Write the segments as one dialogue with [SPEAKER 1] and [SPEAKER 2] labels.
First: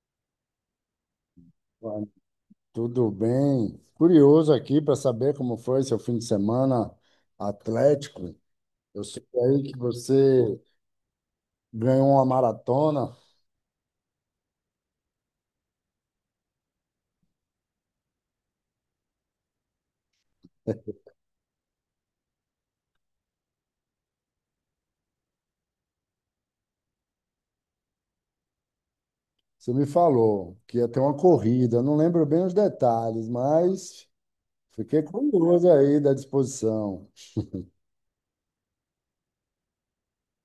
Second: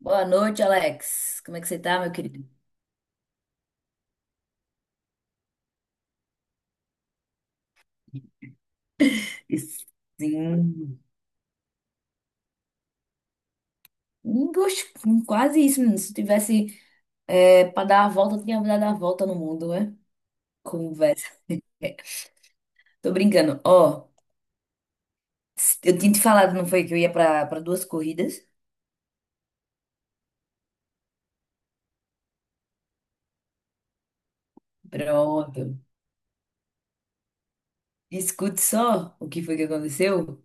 [SPEAKER 1] Boa noite, Alex. Como é que você tá,
[SPEAKER 2] Vai,
[SPEAKER 1] meu querido?
[SPEAKER 2] tudo bem? Curioso aqui para saber como foi seu fim de semana atlético. Eu sei aí que
[SPEAKER 1] Isso.
[SPEAKER 2] você
[SPEAKER 1] Sim.
[SPEAKER 2] ganhou uma maratona.
[SPEAKER 1] Quase isso, menino. Se eu tivesse pra dar a volta, eu tinha dado a volta no mundo, né? Conversa. Tô brincando. Ó, eu tinha te falado, não foi, que eu ia pra duas corridas?
[SPEAKER 2] Você me falou que ia ter uma corrida. Não lembro bem os detalhes, mas fiquei curioso
[SPEAKER 1] Pronto.
[SPEAKER 2] aí da disposição,
[SPEAKER 1] Escute só o que foi que aconteceu.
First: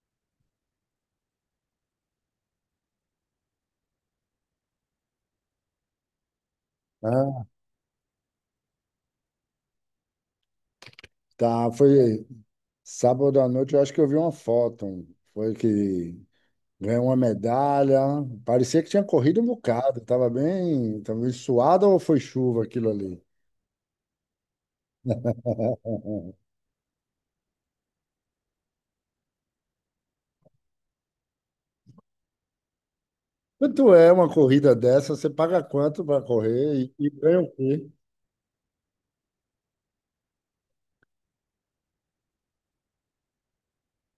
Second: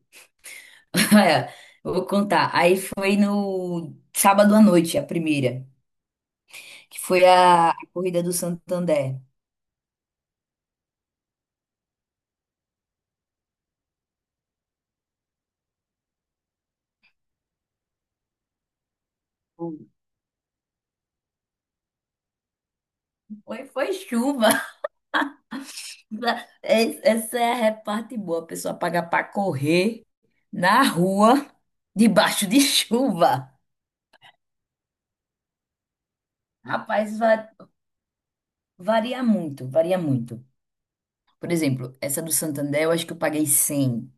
[SPEAKER 1] Olha, eu vou contar. Aí foi no sábado à noite, a primeira, que foi
[SPEAKER 2] né?
[SPEAKER 1] a corrida do Santander.
[SPEAKER 2] Tá, foi sábado à noite. Eu acho que eu vi uma foto. Foi que ganhou uma medalha. Parecia que tinha corrido um bocado. Tava bem suado ou foi chuva aquilo ali?
[SPEAKER 1] Foi, foi chuva. Essa é a parte boa, a pessoa paga para correr na rua, debaixo de chuva.
[SPEAKER 2] Quanto é uma corrida dessa? Você paga quanto para correr e
[SPEAKER 1] Rapaz,
[SPEAKER 2] ganha o quê?
[SPEAKER 1] varia muito, varia muito. Por exemplo, essa do Santander, eu acho que eu paguei 100.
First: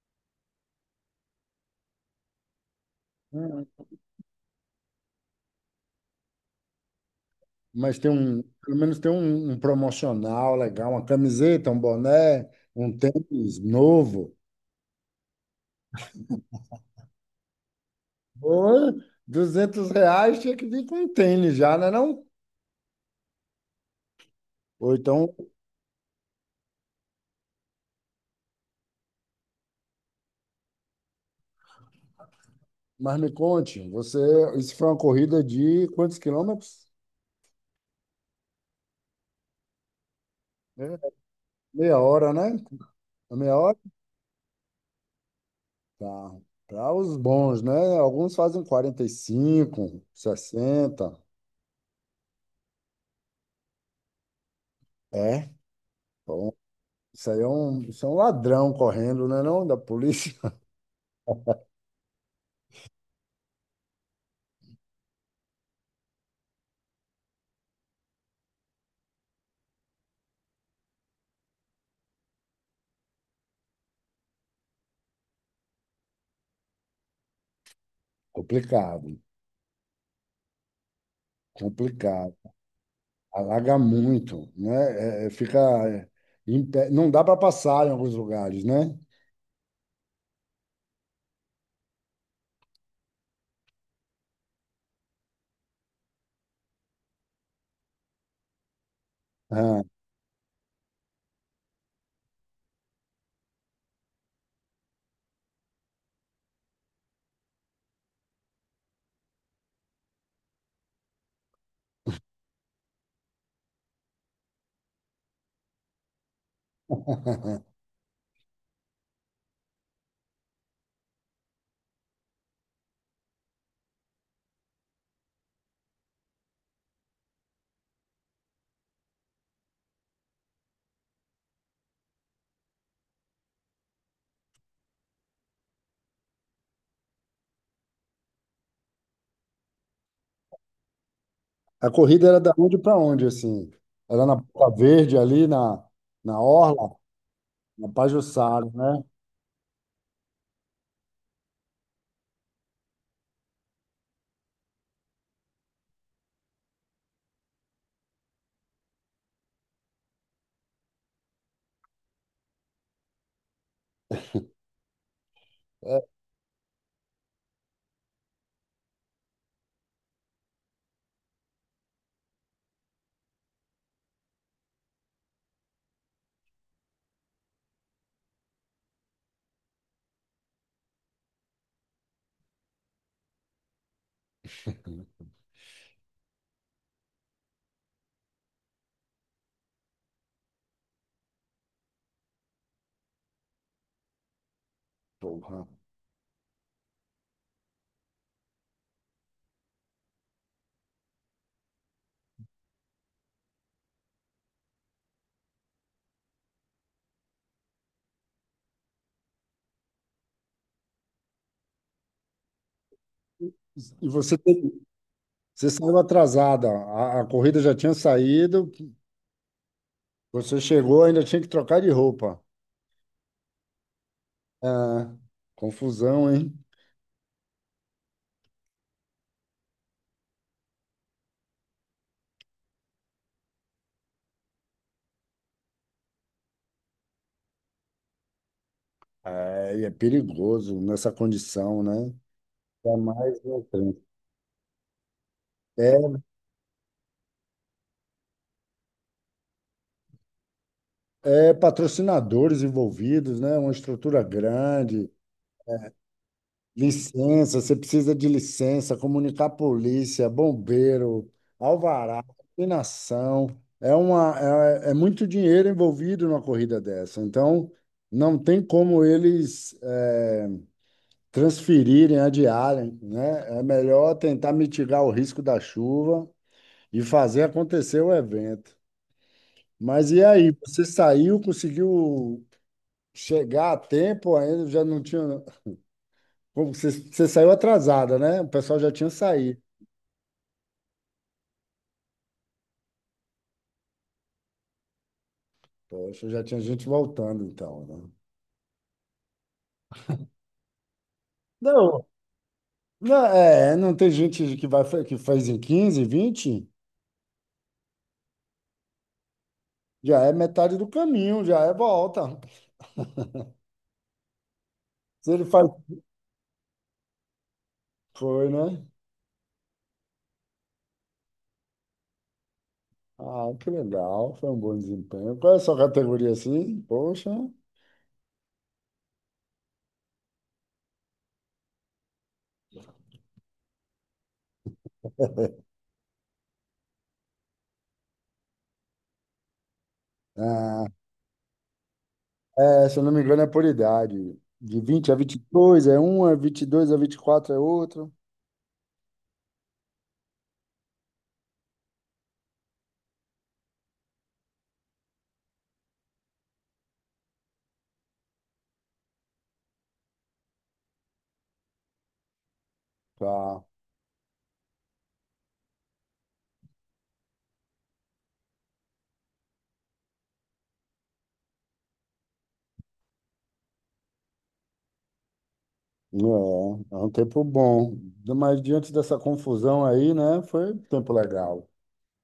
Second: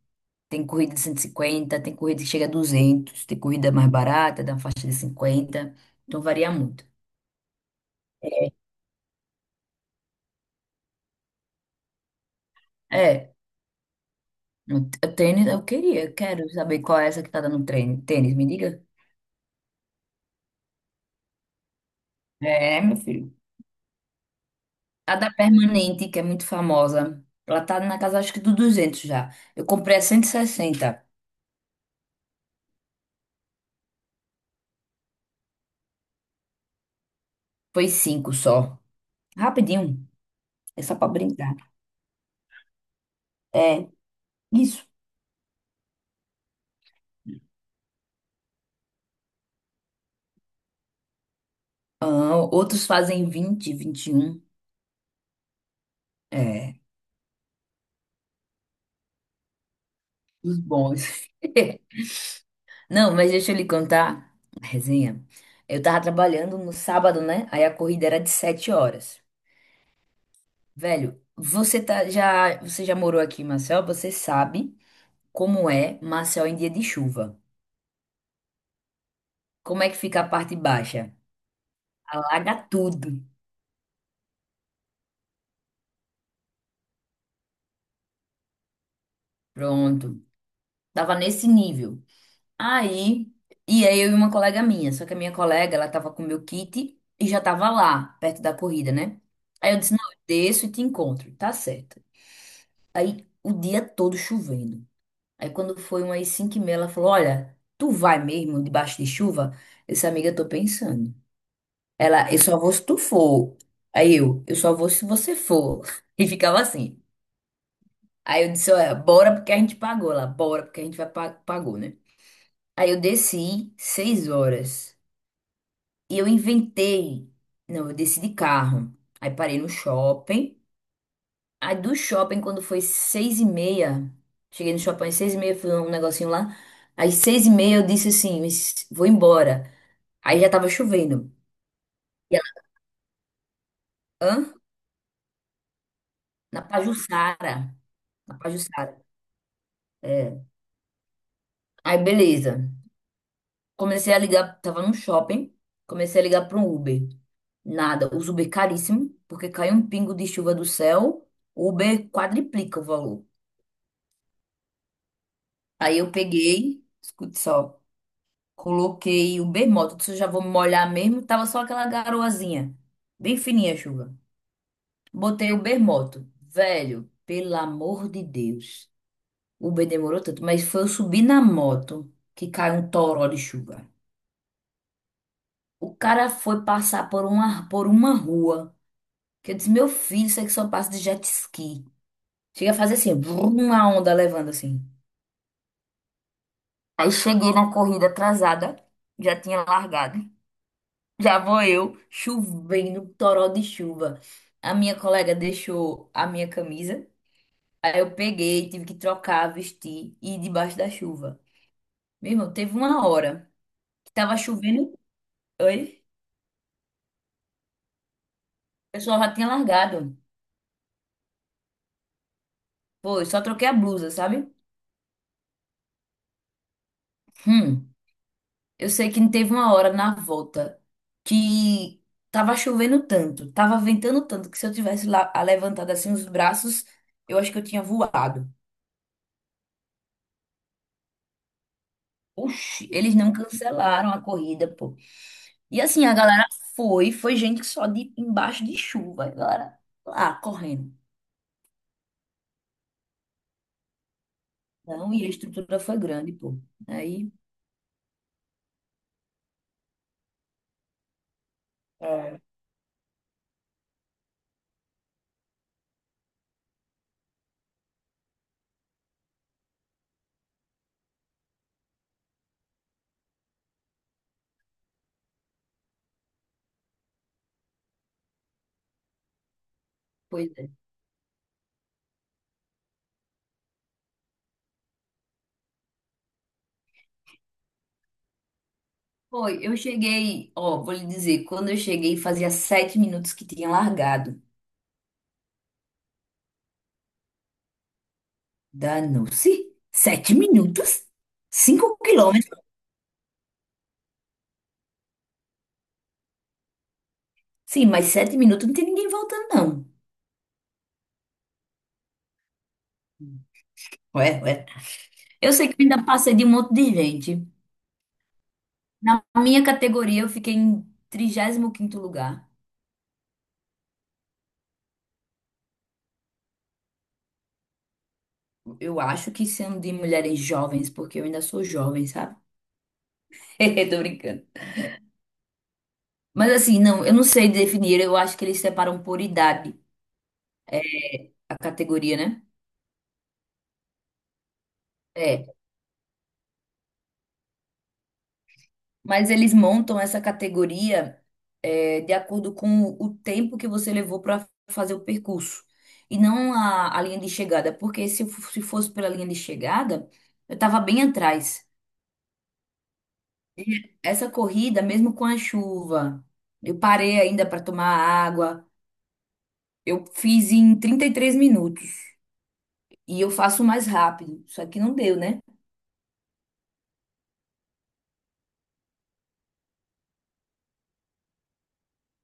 [SPEAKER 1] Tem corrida de 150, tem corrida que chega a 200, tem
[SPEAKER 2] Hum.
[SPEAKER 1] corrida mais barata, da faixa de 50. Então varia muito.
[SPEAKER 2] Mas pelo menos tem um promocional legal, uma camiseta, um boné, um
[SPEAKER 1] É,
[SPEAKER 2] tênis novo.
[SPEAKER 1] o tênis eu queria, eu quero saber qual é essa que tá dando treino. Tênis, me diga.
[SPEAKER 2] Ou R$ 200 tinha que vir com um tênis já, não é não?
[SPEAKER 1] É, meu filho.
[SPEAKER 2] Ou
[SPEAKER 1] A da
[SPEAKER 2] então,
[SPEAKER 1] Permanente, que é muito famosa. Ela tá na casa, acho que do 200 já. Eu comprei a 160.
[SPEAKER 2] mas me conte, você, isso foi uma corrida de quantos quilômetros?
[SPEAKER 1] Foi cinco só. Rapidinho. É só
[SPEAKER 2] É,
[SPEAKER 1] pra brincar.
[SPEAKER 2] meia hora, né? É meia hora?
[SPEAKER 1] É, isso.
[SPEAKER 2] Tá. Para os bons, né? Alguns fazem 45, 60.
[SPEAKER 1] Ah, outros fazem 20, 21.
[SPEAKER 2] É.
[SPEAKER 1] É,
[SPEAKER 2] Isso aí isso é um ladrão correndo, né, não, da polícia.
[SPEAKER 1] os bons. Não, mas deixa eu lhe contar a resenha. Eu tava trabalhando no sábado, né? Aí a corrida era de 7 horas. Velho, você já morou aqui, Marcel? Você sabe como é Marcel em dia de chuva.
[SPEAKER 2] Complicado,
[SPEAKER 1] Como é que fica a parte baixa?
[SPEAKER 2] complicado.
[SPEAKER 1] Alaga tudo.
[SPEAKER 2] Alaga muito, né? É, é, fica é, em pé. Não dá para passar em alguns lugares, né?
[SPEAKER 1] Pronto. Tava nesse nível. Aí, e aí eu e uma colega minha. Só que a minha colega, ela tava com o meu kit e já tava lá, perto da corrida, né? Aí eu
[SPEAKER 2] Ah.
[SPEAKER 1] disse, não, eu desço e te encontro. Tá certo. Aí, o dia todo chovendo. Aí quando foi umas 5 e meia, ela falou, olha, tu vai mesmo debaixo de chuva? Essa amiga, eu tô pensando. Ela, eu só vou se tu for. Aí eu só vou se você for. E ficava assim. Aí eu disse, olha, bora porque a gente pagou lá, bora porque a gente vai pagou, né? Aí eu desci seis horas e eu inventei, não, eu desci de carro. Aí parei no shopping. Aí do shopping, quando foi seis e meia, cheguei no shopping às seis e meia, fui um negocinho lá. Às seis e meia eu disse assim, "Mas vou embora." Aí já tava chovendo.
[SPEAKER 2] A corrida
[SPEAKER 1] E
[SPEAKER 2] era da
[SPEAKER 1] ela,
[SPEAKER 2] onde para onde, assim? Era
[SPEAKER 1] hã?
[SPEAKER 2] na Ponta Verde, ali na
[SPEAKER 1] Na
[SPEAKER 2] Orla,
[SPEAKER 1] Pajuçara.
[SPEAKER 2] na
[SPEAKER 1] Na
[SPEAKER 2] Pajuçara,
[SPEAKER 1] Pajuçara.
[SPEAKER 2] né?
[SPEAKER 1] É. Aí beleza. Comecei a ligar, tava num shopping, comecei a ligar para um Uber. Nada, os Uber caríssimo, porque cai um pingo de chuva do céu, o Uber quadriplica o valor. Aí
[SPEAKER 2] É,
[SPEAKER 1] eu peguei, escute só, coloquei o Uber Moto, disse, eu já vou me molhar mesmo, tava só aquela garoazinha, bem fininha a chuva. Botei o Uber Moto, velho, pelo amor de Deus. O Uber demorou tanto, mas foi eu subir na moto que caiu um toró de chuva. O cara foi passar por uma rua. Que eu disse, meu filho, isso aqui só passa de jet ski. Chega a fazer assim, brum, uma onda levando assim.
[SPEAKER 2] porra.
[SPEAKER 1] Aí cheguei na corrida atrasada, já tinha largado. Já vou eu, chovendo, toró de chuva. A minha colega deixou a minha camisa. Aí eu peguei, tive que trocar, vestir e ir debaixo da chuva. Meu irmão, teve uma hora
[SPEAKER 2] E
[SPEAKER 1] que tava
[SPEAKER 2] você, teve-
[SPEAKER 1] chovendo.
[SPEAKER 2] você
[SPEAKER 1] Oi?
[SPEAKER 2] saiu atrasada. A corrida já tinha saído,
[SPEAKER 1] O pessoal já tinha largado.
[SPEAKER 2] você chegou, ainda tinha que trocar de roupa.
[SPEAKER 1] Pô, eu só troquei a blusa, sabe?
[SPEAKER 2] É, confusão, hein?
[SPEAKER 1] Hum. Eu sei que teve uma hora na volta que tava chovendo tanto, tava ventando tanto, que se eu tivesse lá levantado assim os braços, eu acho que eu tinha voado.
[SPEAKER 2] É, e é perigoso nessa condição, né?
[SPEAKER 1] Oxi,
[SPEAKER 2] Ainda
[SPEAKER 1] eles não
[SPEAKER 2] mais no trânsito.
[SPEAKER 1] cancelaram a corrida, pô. E assim, a galera foi, foi gente só de embaixo de chuva, a galera lá correndo.
[SPEAKER 2] É patrocinadores envolvidos, né? Uma estrutura grande,
[SPEAKER 1] Não, e a estrutura foi grande, pô. Aí,
[SPEAKER 2] licença, você precisa de licença, comunicar a polícia, bombeiro, alvará,
[SPEAKER 1] é.
[SPEAKER 2] iluminação. É muito dinheiro envolvido numa corrida dessa. Então, não tem como eles transferirem, adiarem, né? É melhor tentar mitigar o risco da chuva e fazer acontecer o evento. Mas e aí,
[SPEAKER 1] Pois é.
[SPEAKER 2] você saiu, conseguiu chegar a tempo ainda? Já não tinha. Você saiu atrasada, né? O pessoal já tinha
[SPEAKER 1] Foi,
[SPEAKER 2] saído.
[SPEAKER 1] eu cheguei, ó, vou lhe dizer, quando eu cheguei fazia 7 minutos que tinha largado.
[SPEAKER 2] Poxa, já tinha gente voltando, então, né?
[SPEAKER 1] Danou-se. 7 minutos? Cinco
[SPEAKER 2] Não,
[SPEAKER 1] quilômetros?
[SPEAKER 2] não, não tem gente que vai, que faz em 15, 20,
[SPEAKER 1] Sim, mas 7 minutos não tem ninguém voltando, não.
[SPEAKER 2] já é metade do caminho, já é volta.
[SPEAKER 1] Ué, ué.
[SPEAKER 2] Se ele
[SPEAKER 1] Eu sei
[SPEAKER 2] faz.
[SPEAKER 1] que eu ainda passei de um monte de gente.
[SPEAKER 2] Foi, né?
[SPEAKER 1] Na minha categoria, eu fiquei em 35º lugar.
[SPEAKER 2] Ah, que legal, foi um bom desempenho. Qual é a sua categoria assim? Poxa.
[SPEAKER 1] Eu acho que sendo de mulheres jovens, porque eu ainda sou jovem, sabe? Tô brincando. Mas assim, não, eu não sei definir. Eu acho que eles separam por idade
[SPEAKER 2] Ah,
[SPEAKER 1] a categoria, né?
[SPEAKER 2] é, se eu não me engano, é por idade. De vinte a vinte
[SPEAKER 1] É.
[SPEAKER 2] e dois é uma, dois a 24 é outro.
[SPEAKER 1] Mas eles montam essa categoria de acordo com o tempo que você levou para fazer o percurso e não a linha de chegada, porque se fosse pela linha de chegada, eu estava bem atrás.
[SPEAKER 2] Tá.
[SPEAKER 1] E essa corrida, mesmo com a chuva, eu parei ainda para tomar água. Eu fiz em 33 minutos e eu faço mais rápido, só que não deu, né?
[SPEAKER 2] É um tempo bom. Mas diante dessa confusão aí, né? Foi um tempo legal.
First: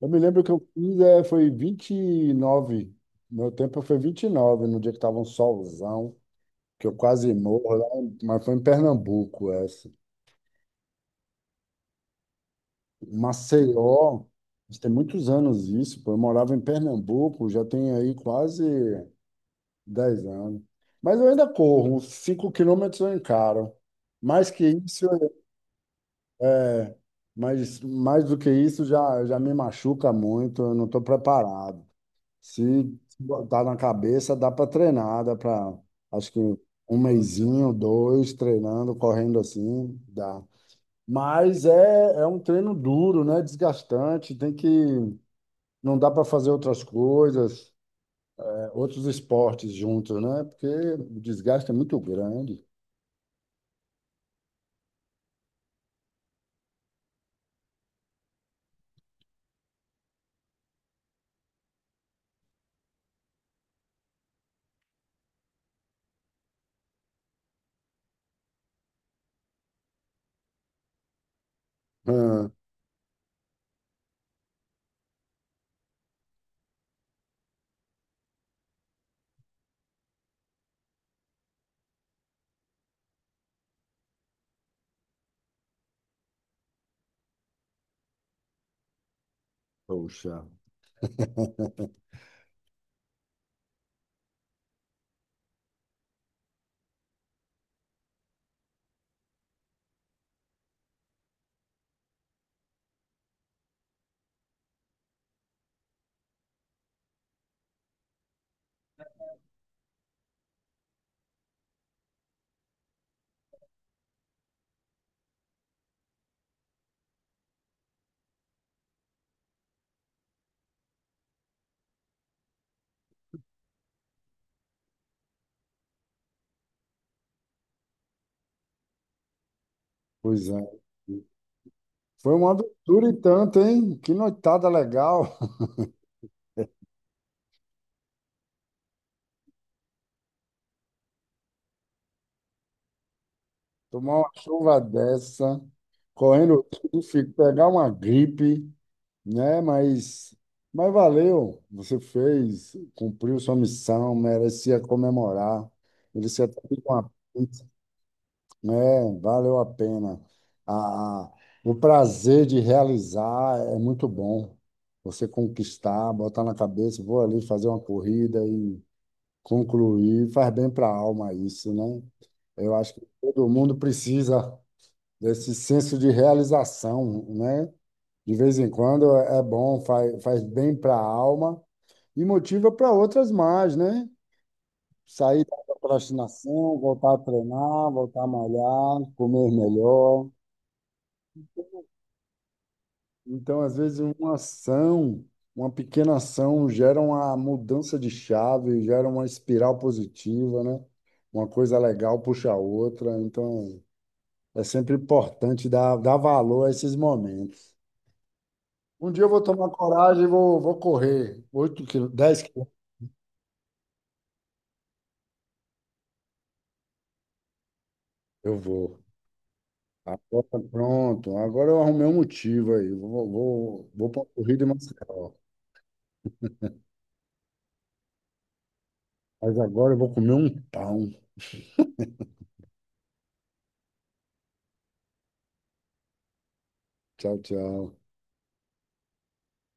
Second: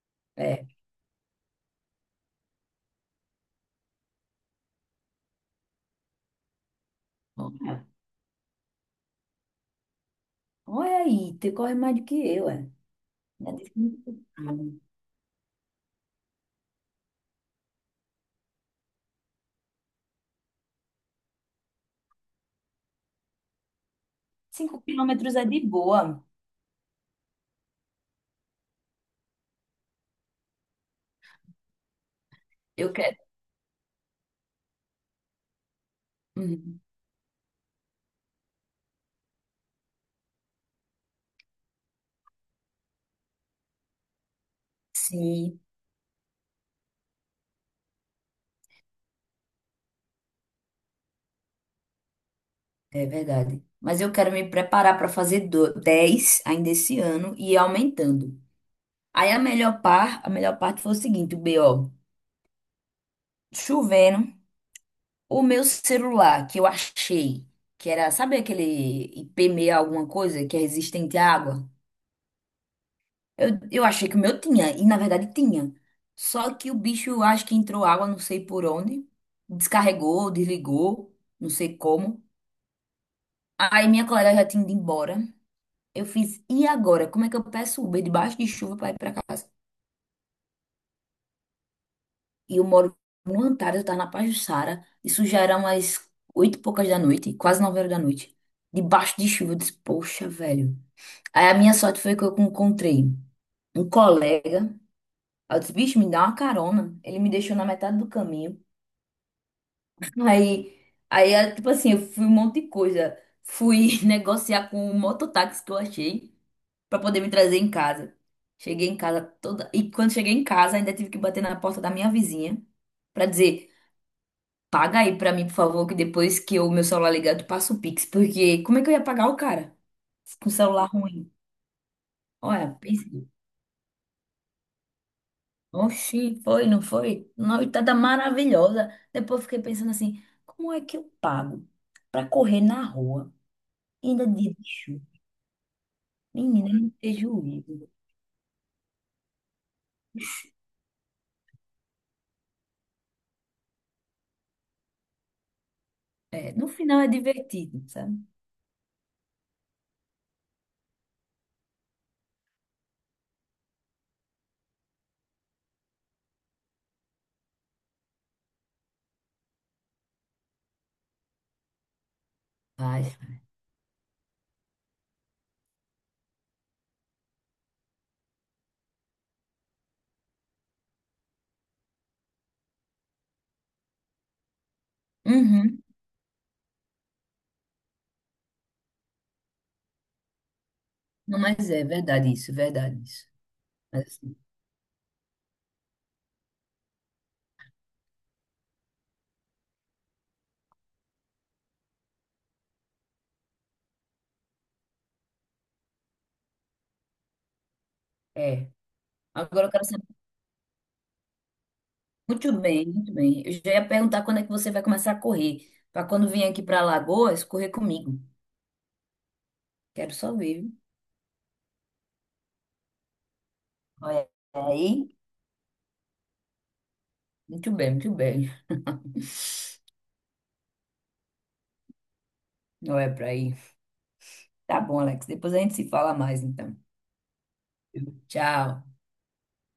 [SPEAKER 2] Eu me lembro que eu
[SPEAKER 1] É.
[SPEAKER 2] fiz, foi 29. Meu tempo foi 29 no dia que estava um solzão, que eu quase morro
[SPEAKER 1] Olha,
[SPEAKER 2] lá, mas foi em Pernambuco essa.
[SPEAKER 1] olha aí, tu corre mais do que eu, é.
[SPEAKER 2] Maceió, isso tem muitos anos isso, pô. Eu morava em Pernambuco, já tem aí quase 10 anos. Mas eu ainda corro, 5 quilômetros eu encaro. Mais que
[SPEAKER 1] Cinco
[SPEAKER 2] isso,
[SPEAKER 1] quilômetros é de boa.
[SPEAKER 2] é. Mas mais do que isso, já me machuca muito, eu não estou preparado. Se
[SPEAKER 1] Eu quero.
[SPEAKER 2] botar na cabeça, dá para treinar, acho que
[SPEAKER 1] Uhum.
[SPEAKER 2] um mesinho, dois, treinando, correndo assim, dá. Mas é um treino duro, né? Desgastante,
[SPEAKER 1] Sim,
[SPEAKER 2] não dá para fazer outras coisas, é, outros esportes juntos, né? Porque o desgaste é muito grande.
[SPEAKER 1] é verdade. Mas eu quero me preparar para fazer 10 ainda esse ano e ir aumentando. Aí a a melhor parte foi o seguinte, o chovendo, o meu celular que eu achei, que era, sabe aquele IP6 alguma coisa que é resistente à água?
[SPEAKER 2] Ah,
[SPEAKER 1] Eu achei que o meu tinha, e na verdade tinha. Só que o bicho, acho que entrou água, não sei por onde, descarregou, desligou, não sei como. Aí minha colega já tinha ido embora. Eu fiz, e agora? Como é que eu peço Uber debaixo de chuva para ir para casa?
[SPEAKER 2] poxa,
[SPEAKER 1] E eu moro no Antares, eu tava na Pajuçara. Isso já era umas oito e poucas da noite, quase nove horas da noite. Debaixo de chuva, eu disse, poxa, velho. Aí a minha sorte foi que eu encontrei um colega. Aí eu disse, bicho, me dá uma carona. Ele me deixou na metade do caminho. Aí, aí, tipo assim, eu fui um monte de coisa. Fui negociar com o mototáxi que eu achei pra poder me trazer em casa. Cheguei em casa toda. E quando cheguei em casa, ainda tive que bater na porta da minha vizinha pra dizer: paga aí pra mim, por favor, que depois que o meu celular ligar, eu te passo o Pix. Porque como é que eu ia pagar o cara
[SPEAKER 2] pois
[SPEAKER 1] com o
[SPEAKER 2] é.
[SPEAKER 1] celular ruim?
[SPEAKER 2] Foi uma
[SPEAKER 1] Olha,
[SPEAKER 2] aventura e
[SPEAKER 1] pensei.
[SPEAKER 2] tanto, hein? Que noitada legal.
[SPEAKER 1] Oxi, foi, não foi? Noitada maravilhosa. Depois fiquei pensando assim: como é que eu pago pra correr na rua? E
[SPEAKER 2] Tomar
[SPEAKER 1] ainda
[SPEAKER 2] uma
[SPEAKER 1] dia de
[SPEAKER 2] chuva
[SPEAKER 1] chuva?
[SPEAKER 2] dessa, correndo
[SPEAKER 1] Menina, é muito
[SPEAKER 2] tudo, pegar uma
[SPEAKER 1] prejuízo.
[SPEAKER 2] gripe, né? Mas valeu. Você fez, cumpriu sua missão, merecia comemorar. Merecia
[SPEAKER 1] É,
[SPEAKER 2] ter
[SPEAKER 1] no final é
[SPEAKER 2] uma.
[SPEAKER 1] divertido, sabe?
[SPEAKER 2] É, valeu a pena. A, a- o prazer de realizar é muito bom. Você conquistar, botar na cabeça, vou ali fazer uma corrida e concluir, faz bem para a alma isso, né? Eu acho que
[SPEAKER 1] Paz.
[SPEAKER 2] todo mundo precisa desse senso de realização, né? De vez em quando é bom, faz bem para a alma e motiva para outras mais, né? Sair da procrastinação, voltar a treinar, voltar a malhar, comer melhor.
[SPEAKER 1] Não, mas é verdade isso, é verdade isso.
[SPEAKER 2] Então, às vezes,
[SPEAKER 1] Mas,
[SPEAKER 2] uma
[SPEAKER 1] assim,
[SPEAKER 2] ação, uma pequena ação, gera uma mudança de chave, gera uma espiral positiva, né? Uma coisa legal puxa a outra. Então, é sempre importante dar valor a esses momentos.
[SPEAKER 1] é.
[SPEAKER 2] Um dia eu vou
[SPEAKER 1] Agora
[SPEAKER 2] tomar
[SPEAKER 1] eu quero saber
[SPEAKER 2] coragem e vou correr 8 quilômetros, 10
[SPEAKER 1] muito
[SPEAKER 2] quilômetros.
[SPEAKER 1] bem, muito bem. Eu já ia perguntar quando é que você vai começar a correr, para quando vir aqui para Alagoas, correr comigo.
[SPEAKER 2] Eu vou.
[SPEAKER 1] Quero só
[SPEAKER 2] Agora,
[SPEAKER 1] ver, viu?
[SPEAKER 2] pronto. Agora eu arrumei um motivo aí. Vou para a
[SPEAKER 1] Olha
[SPEAKER 2] corrida em
[SPEAKER 1] aí,
[SPEAKER 2] Maceió.
[SPEAKER 1] muito bem, muito bem.
[SPEAKER 2] Mas agora eu vou comer um pão.
[SPEAKER 1] Não é para ir. Tá bom, Alex. Depois a gente se fala mais, então.
[SPEAKER 2] Tchau, tchau.
[SPEAKER 1] Tchau.